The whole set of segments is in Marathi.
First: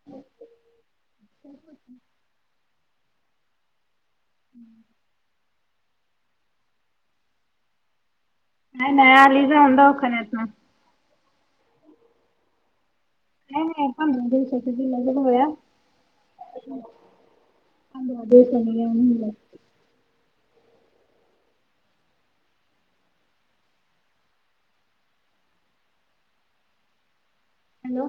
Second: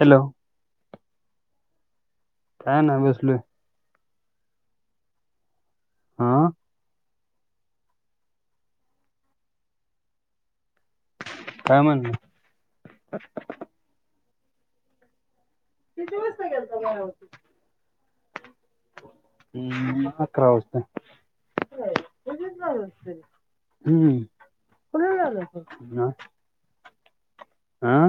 हॅलो? काय नाये बसलोय. हम्म. [inaudible] अं? नाई नाय, आली जाऊन दवखान्यातुन. काय म्हणलं? काय नाई पंदरा दिवसाच्या दिल्यात गोळ्या. पंदरा दिवसांन या म्हणल्यात. हम्म, अकरा वाजता. इथच बारा वाजताय, ह्म. हॅलो?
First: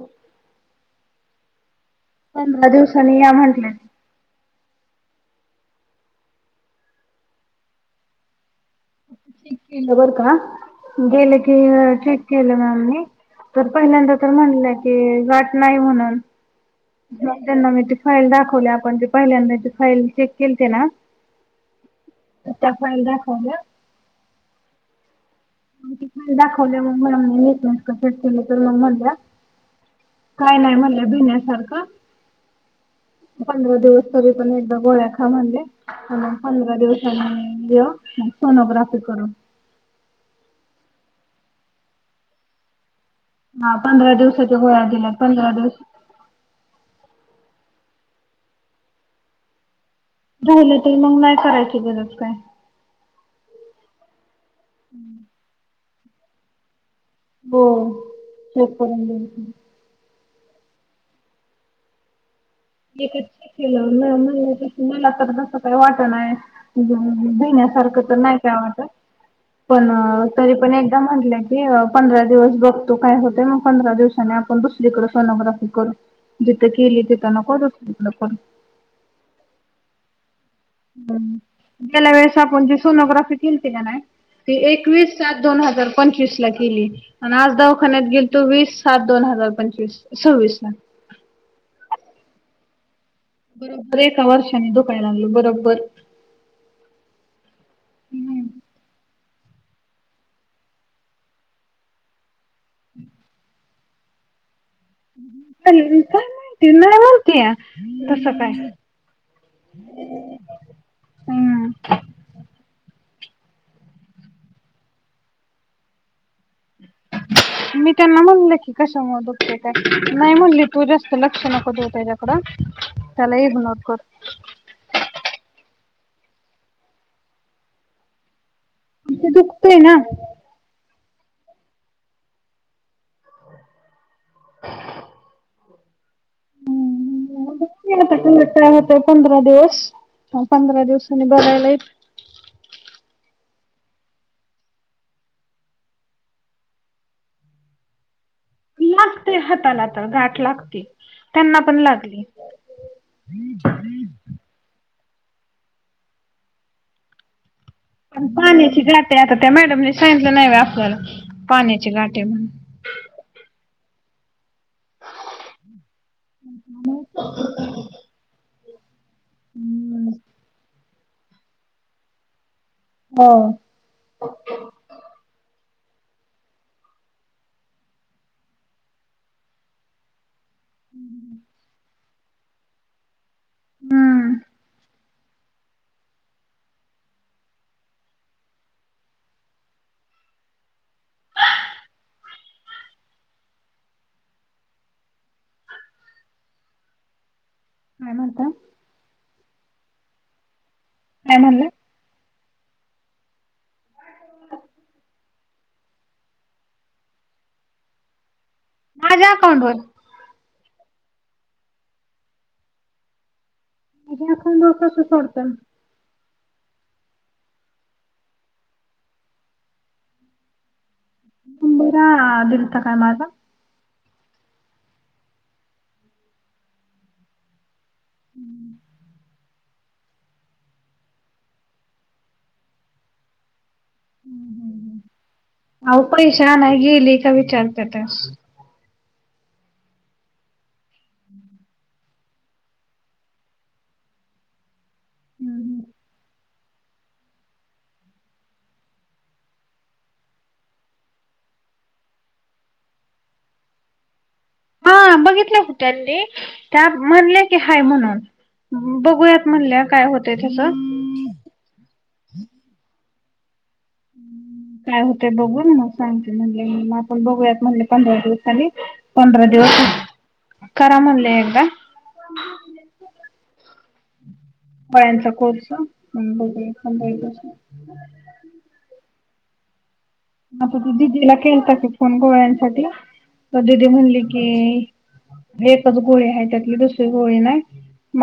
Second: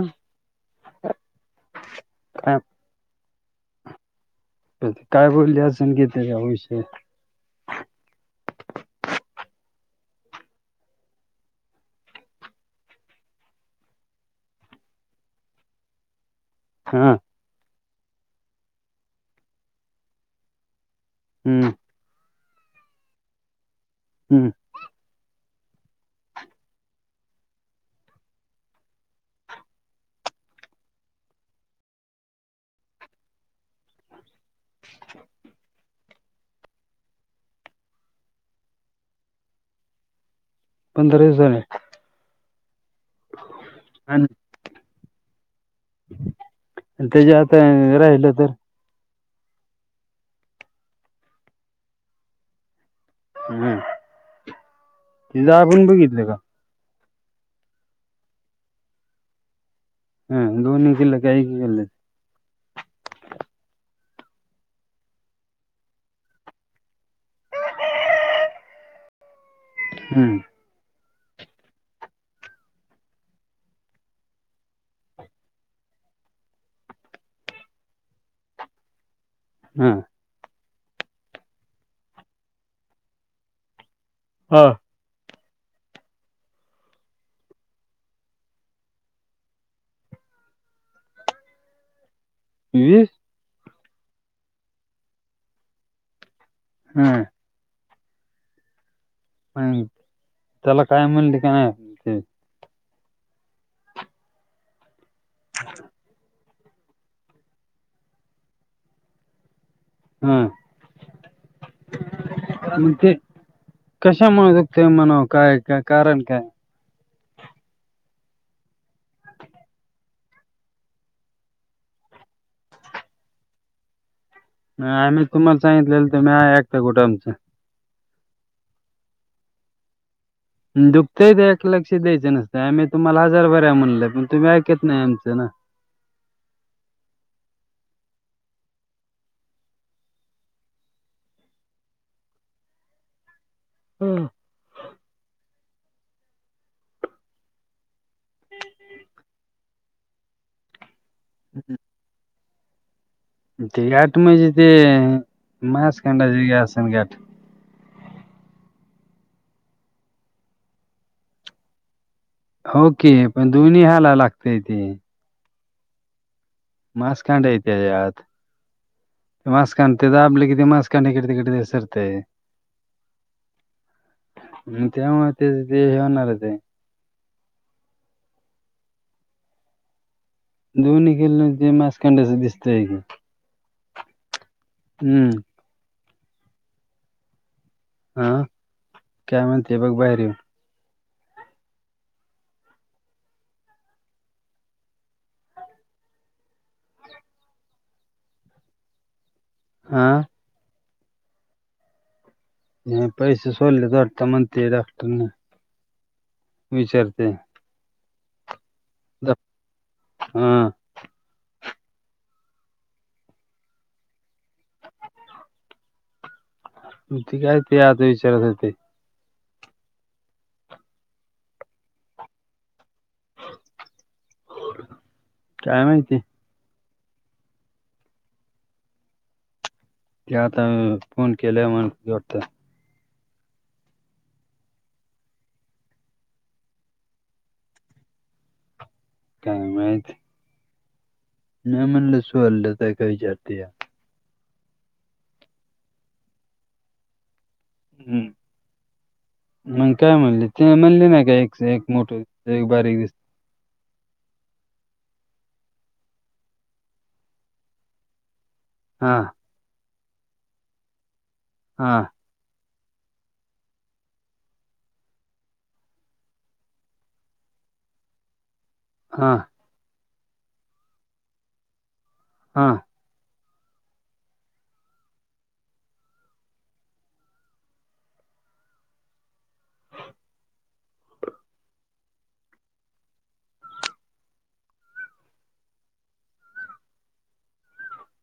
काय पंधरा दिवसांनी या म्हंटल्यात. काय बोलले असेन की [unintelligible] तेच्यावर विषय. चेक केलं बरं का, गेलं की चेक केलं मॅमनी. तर पहिल्यांदा तर म्हटल्या की, गांठ नाही म्हणून. हा त्यांना मी ते फाईल दाखवली, आपण ते पहिल्यांदाची फाईल चेक केलती ना? हम्म. त्या फाईल दाखवल्या. हम्म. मग ते फाईल दाखवले मग मला नेट [unintelligible] नास कसच केलं तर मग म्हणल्या. काय नाई म्हणल्या भिण्यासारखं. पंधरा दिवस तरी पण एकदा गोळ्या खा म्हणल्या. अजून पंधरा दिवसानी या मग सोनोग्राफी करू. पंधरा दिवसांनी? हां पंधरा आणि दिवसाच्या गोळ्या दिल्यात, पंधरा दिवस त्याच्या आता राहिलं तर? राहिलंत मग नाही करायची गरज काई. हम्म. हम्म. [inaudible] ते दाबून बघितलं का? हो चेक करून बघितलं. हम्म, दोन्ही केलं का एक केलं? एक केलं म मला तर तस काही वाट नाय भीण्यासारखं तर नाही काय वाटत, पण हम्म तरी पण एक दा म्हटलं की पंधरा दिवस बघतो काय होतय, मग पंधरा दिवसानी आपण दुसरीकडे सोनोग्राफी करू. जिथे केली तिथ नको, दुसरी कड करू. हं. गेल्या वेळेस आपण जे सोनोग्राफी केलती का नाय, ती हा एकवीस सात -दोन हजार पंचवीस ला, केली. आणि आज दवाखान्यात गेल तो, वीस सात दोन हजार पंचवीस सव्वीस ला ईई. बरोबर एका वर्षाने धुकाया लागलं बरोबर ह्म. ह्म. त्याला काय म्हणली का नाही? ते हम्. काय माहिती नाही बोलतंतीया तस काय? हा हम्म. मग ते कशा मुळे दखते म्हण काय का कारण काय? [unintelligible] मी त्यांना म्हणले की कशामुळे दुख का, नाही म्हणली तू जास्त लक्ष नको दू त्याच्यात त्याला इग्नोर कर. आम्ही तुम्हाला सांगितलेलं तर मी आहे एकट्या कुठ आमचं तिथं दुखतय ना? दुखतय त्या लक्ष द्यायं नसतय आम्ही तुम्हाला हजार बर्या म्हणलंय पण तुम्ही ऐकत नाही आमचं ना? हम्म. आताु काय होते पंधरा दिवस पंधरा दिवसांनी बगायला येत. हं. ते हातालाात गाठ लागते त्यांना पण लागली. ते घाठ म ज ते मास कड ज अस घाट पाण्याची गाठ आता त्या मॅडमने सांगितलं नाही व आपल्याला पाण्याची गाठ आहे म्हणून हो की पण दोन्ही ह्याला लागतय ते हच्छ. मास काांडाय त्याच्यात मास काांडते हम्म तर आपले किती मास इकडे किडत सरतेय. हो. त्यामुळे ते ते जे होणार आहे ते दोन्ही खेल् ज मासखंड असं दिसतय. हम्म. हम्म. हा.. का म्ह ते बघ बाहेर येवून. काय म्हणता. हा. काय म्हणला? ह पैसे सोले वाटत म्हणतेय डॉक्टरन विचारते. माझ्या अकाउंट वर आ. [unintelligible] ते काय ते आता विचाराच होते. तुबरा दिलता काय माझा? काय माहिती? हम्म. ते आता.. फोन केल्या म्हता डॉक्टर हम्म हम्म हम्म म आओ पैशे आणायला गेले काय विचारते ते काय माइत. नाही म्हणले सुोल्लंता काही झाते. हम् हम. हम्म. मग काय म्हणले ते म्हणले नाही का एक एक मोठ एक बारीक दिसत. हा बघितल्या होतनी त्या म्हणले की हाय म्हणून हा बघूयात. म्हणल्यावर काय होतय तस. हा. काय होतेय बगुन म सांगते म्हणले मग आपण बघूयात म्हणले म पणदरा दिवसांनी हा पंदरा दिवस करामनल एकदा हां गोळ्यांचा कोर्स म बगूया पंधरा दिवसांन आता ते दिदीला केलता की फोन गोळ्यांसाठी दीदी म्हणली की एकच गोळी हाय त्यातली दुसरी गोळी नाय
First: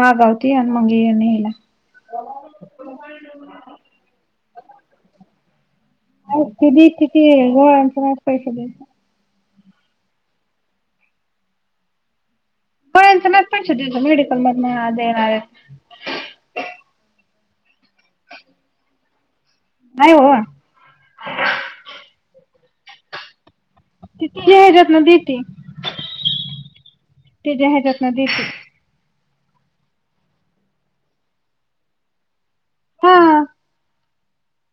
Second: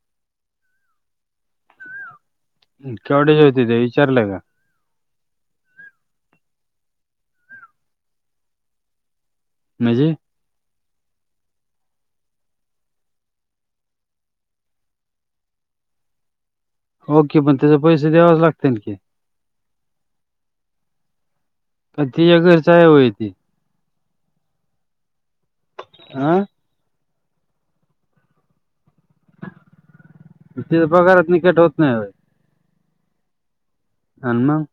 मागावती आणि मग ये न्यायला केवडयाच्या हुत्या त्या विचारलं का? नाही ती देती ती गोळ्यांचे माझं पैसे द्यायचं म्हजे [unintelligible] हो कि पण त्याचे पैसे द्यावचं लागतेन की नाइ ओ का तिच्या घरचं हाय वय ती? ति तिच्या हेच्यातनं दिती आ तिज्या हेज्यातन दिती म तिच्या पगारातन कट होत नाही व्हय हा अन् मग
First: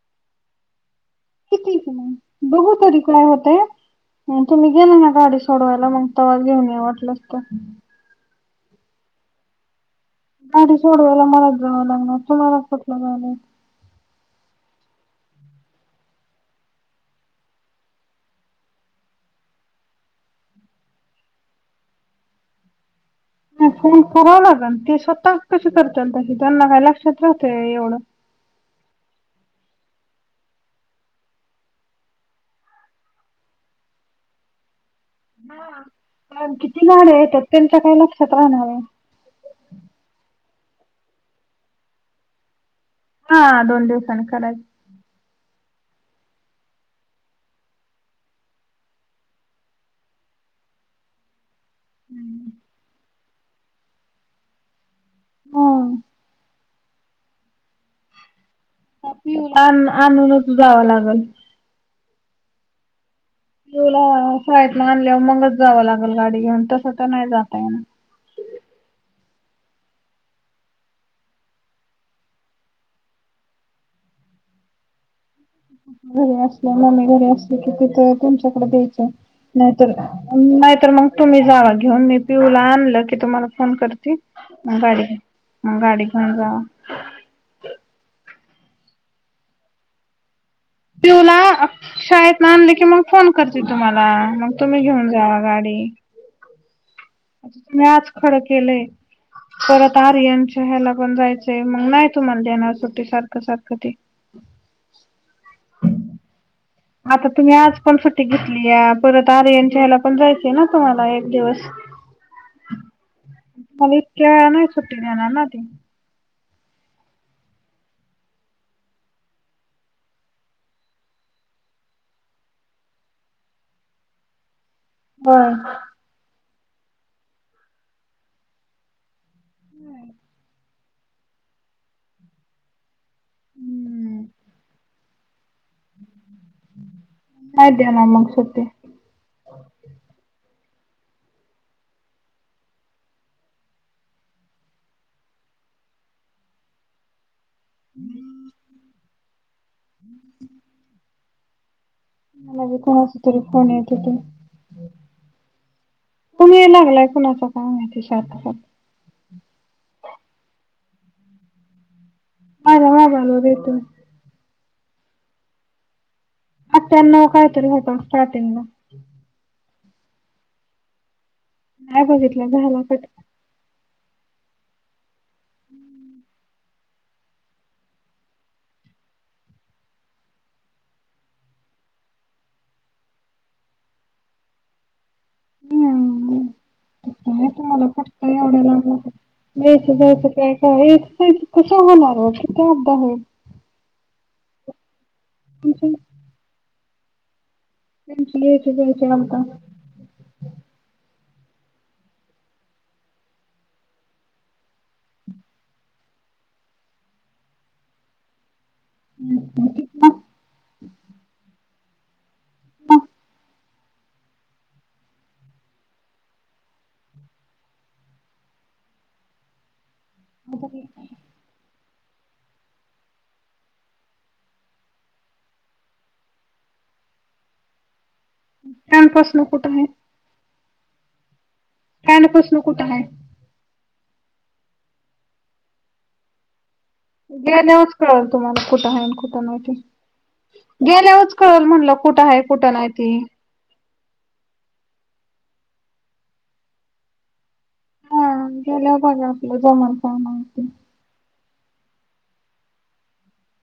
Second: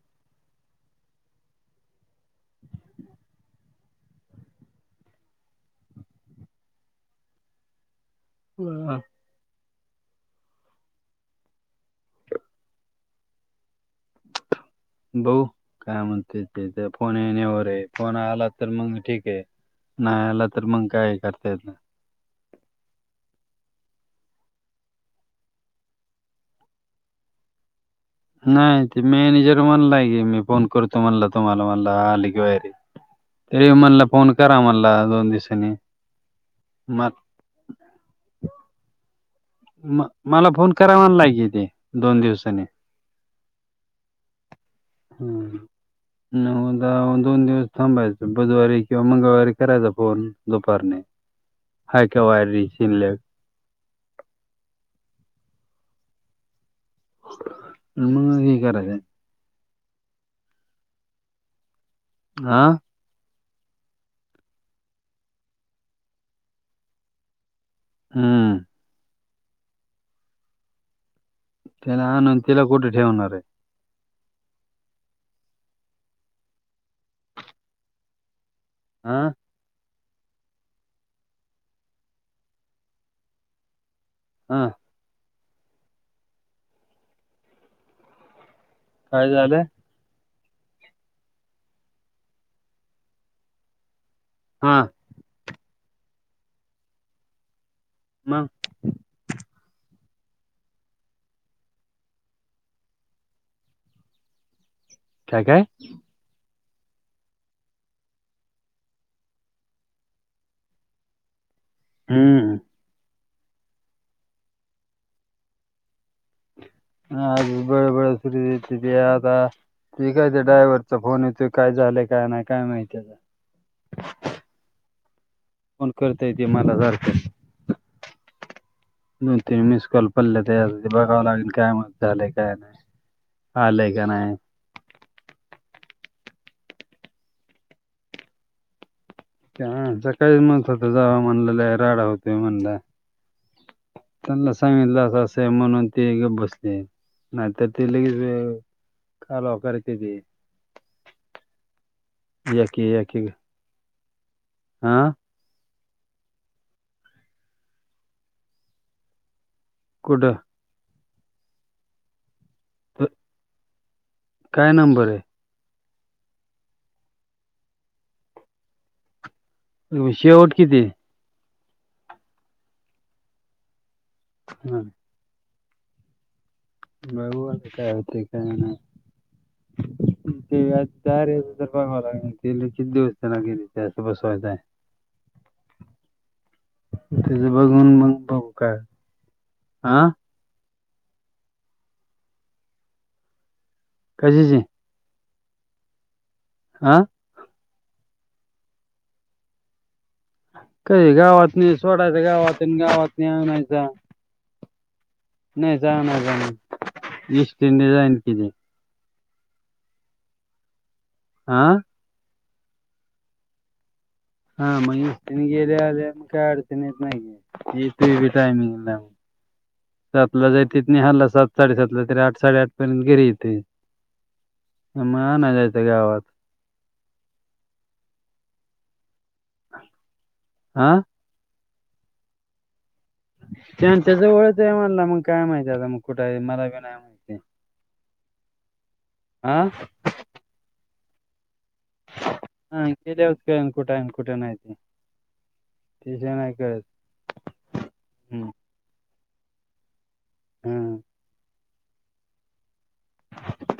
हुतूय की मग बगू तरी काय होतय? तुम्ही गेला ना गाडी सोडवायला मग तवा घेऊन या वाटलस तर हा गाडी सोडवायला मलाचं जावं लागणार तुमाला कुटलं झालं बघू काय म्हणत्यात ते फोन येण्यावर आहे फोन आला तर मग ठीक आहे नाय आला तर मंग काय करता येत नाइ फोन करावा लागंन ते स्वतःचं कसे करत्याल तशी त्यांना काय लक्षात राहतय व्हय एवढं नाइ ते मॅनेजर म्हणलाय की मी फोन करतो म्हणल तुम्हाला म्हणलं आली की बाहेरी यो म्हणला फोन करा म्हणला दोन दिवसांनी. हा पण किती म गाड्या येत्यात त्यांच्या काय लक्षात राहणार हाय म मला फोन करा म्हणालाय की ते दोन दिवसानी आ दोन दिवसांनी करायचं हम्म उदा दोन दिवस थांबायचं बुदवारी किंवा मंगळवारी करायचा फोन दुपारने [inaudible] हाय काय वायरिंग शिल्लक हम्म म म हे करायच आणूनच जावं लागंल आ पियुला शाळेतनं आणल्यावर मगच जावं लागेल गाडी घेऊन तसं तर नाइ जाता येणार हम्म तिला आणून तिला कुठे ठेवणार आहे घरी असले मम्मी घरी असली कि तिथं तुमच्याकडे द्यायचं हा नाहीतर नाहीतर मग तुम्ही जावा घेऊन मी पिऊला आणलं की तुम्हाला फोन करते हा मग गाडी म गाडी घेऊन जावा काय झालं? पिहू ला शाळेतनं आणलं की मग फोन करती तुम्हाला तुम्ही हा घेऊन जावा गाडी मी आज खरं मग केलंय परत आर्यनच्या ह्याला पण जायचंय मग नाही तुम्हाला सूट्टी सारखं सारखं ती काय काय? आता तुम्ही आज पण सुट्टी घेतलीया परत आर्यनच्या ह्याला पण जायचंय ना तुम्हाला एक दिवस हम् मग इतक्या नाही सुट्टी देणार ना तीं मी आज बळबळ [unintelligible] ते काय ते ड्रायव्हरचा फोन येतोय. काय झालंय? काय नाही, काय माहिती आता? हम. करता येते मला [unintelligible] न ते मिस्कॉल पडले त्यासाठी बघावं लागेल काय म काय झालय? काय नाही? आलंय का हम्म. नाही? नाहीत देणार मग ते सुट्टे. सकाळी म्हणत होत. जाव म्हणल. लई राडा होतोय म्हणला. त्यांला सांगितलं अस असंय म्हणून ते गप बसले. नाहीतर - ते लई हे कालवा करत्यात ते. मलाबी कोणाचे तरी फोन येत होते. आ? तुम्ही ये लागलाय कुणाचा फोन [unintelligible] कुड? त- [unintelligible] काय नंबर ए? आठ्ठयाणव काय तरी होता स्टार्टिंगला. शेवट किती? नाही बघितलं. [unintelligible] हम्. हम्म. बघू आता काय होतय? काय नाही? [unintelligible] असं बसवायचं आहे. हम. [unintelligible] एवढा काय लागला हा [unintelligible] कशाचे? कुठे? हा? रिप्ले असेल बघ याच्यानन्तर. काही गावात नेई सोडायच्या. गावातुन गावात [unintelligible] नाही [unintelligible] एस टी ने जाईन कि मी. हम्. आं? मग. हा. म्हणजे [unintelligible] काही अडचणी येत नाहीये. [unintelligible] टायमिंग नाही. [unintelligible] साडेसातला. तरी आठ साडेआठ पर्यंत घरी येतंय. मग [unintelligible] गावात. काल पासनं कुठं [unintelligible] आं? कालपासन कुठं नाहीत. त्यांच्या जवळच आहे म्हणला. मग काय माहिती आता? मग कुठं आहे? मला बी नाही माहित. गेल्यावरच कळेल तुम्हाला कुठं आहे आणि कुठं नाही हा ते. गेल्यावरच कळेल म्हणलं. कुठं हा. आहे कुठं नाही ते गेल्यावरच कळल का कुठे आहे? न कुठे नाही ते. [unintelligible] नाही कळत. हम्. गेला बघा. आपल्या [unintelligible] हम. [unintelligible]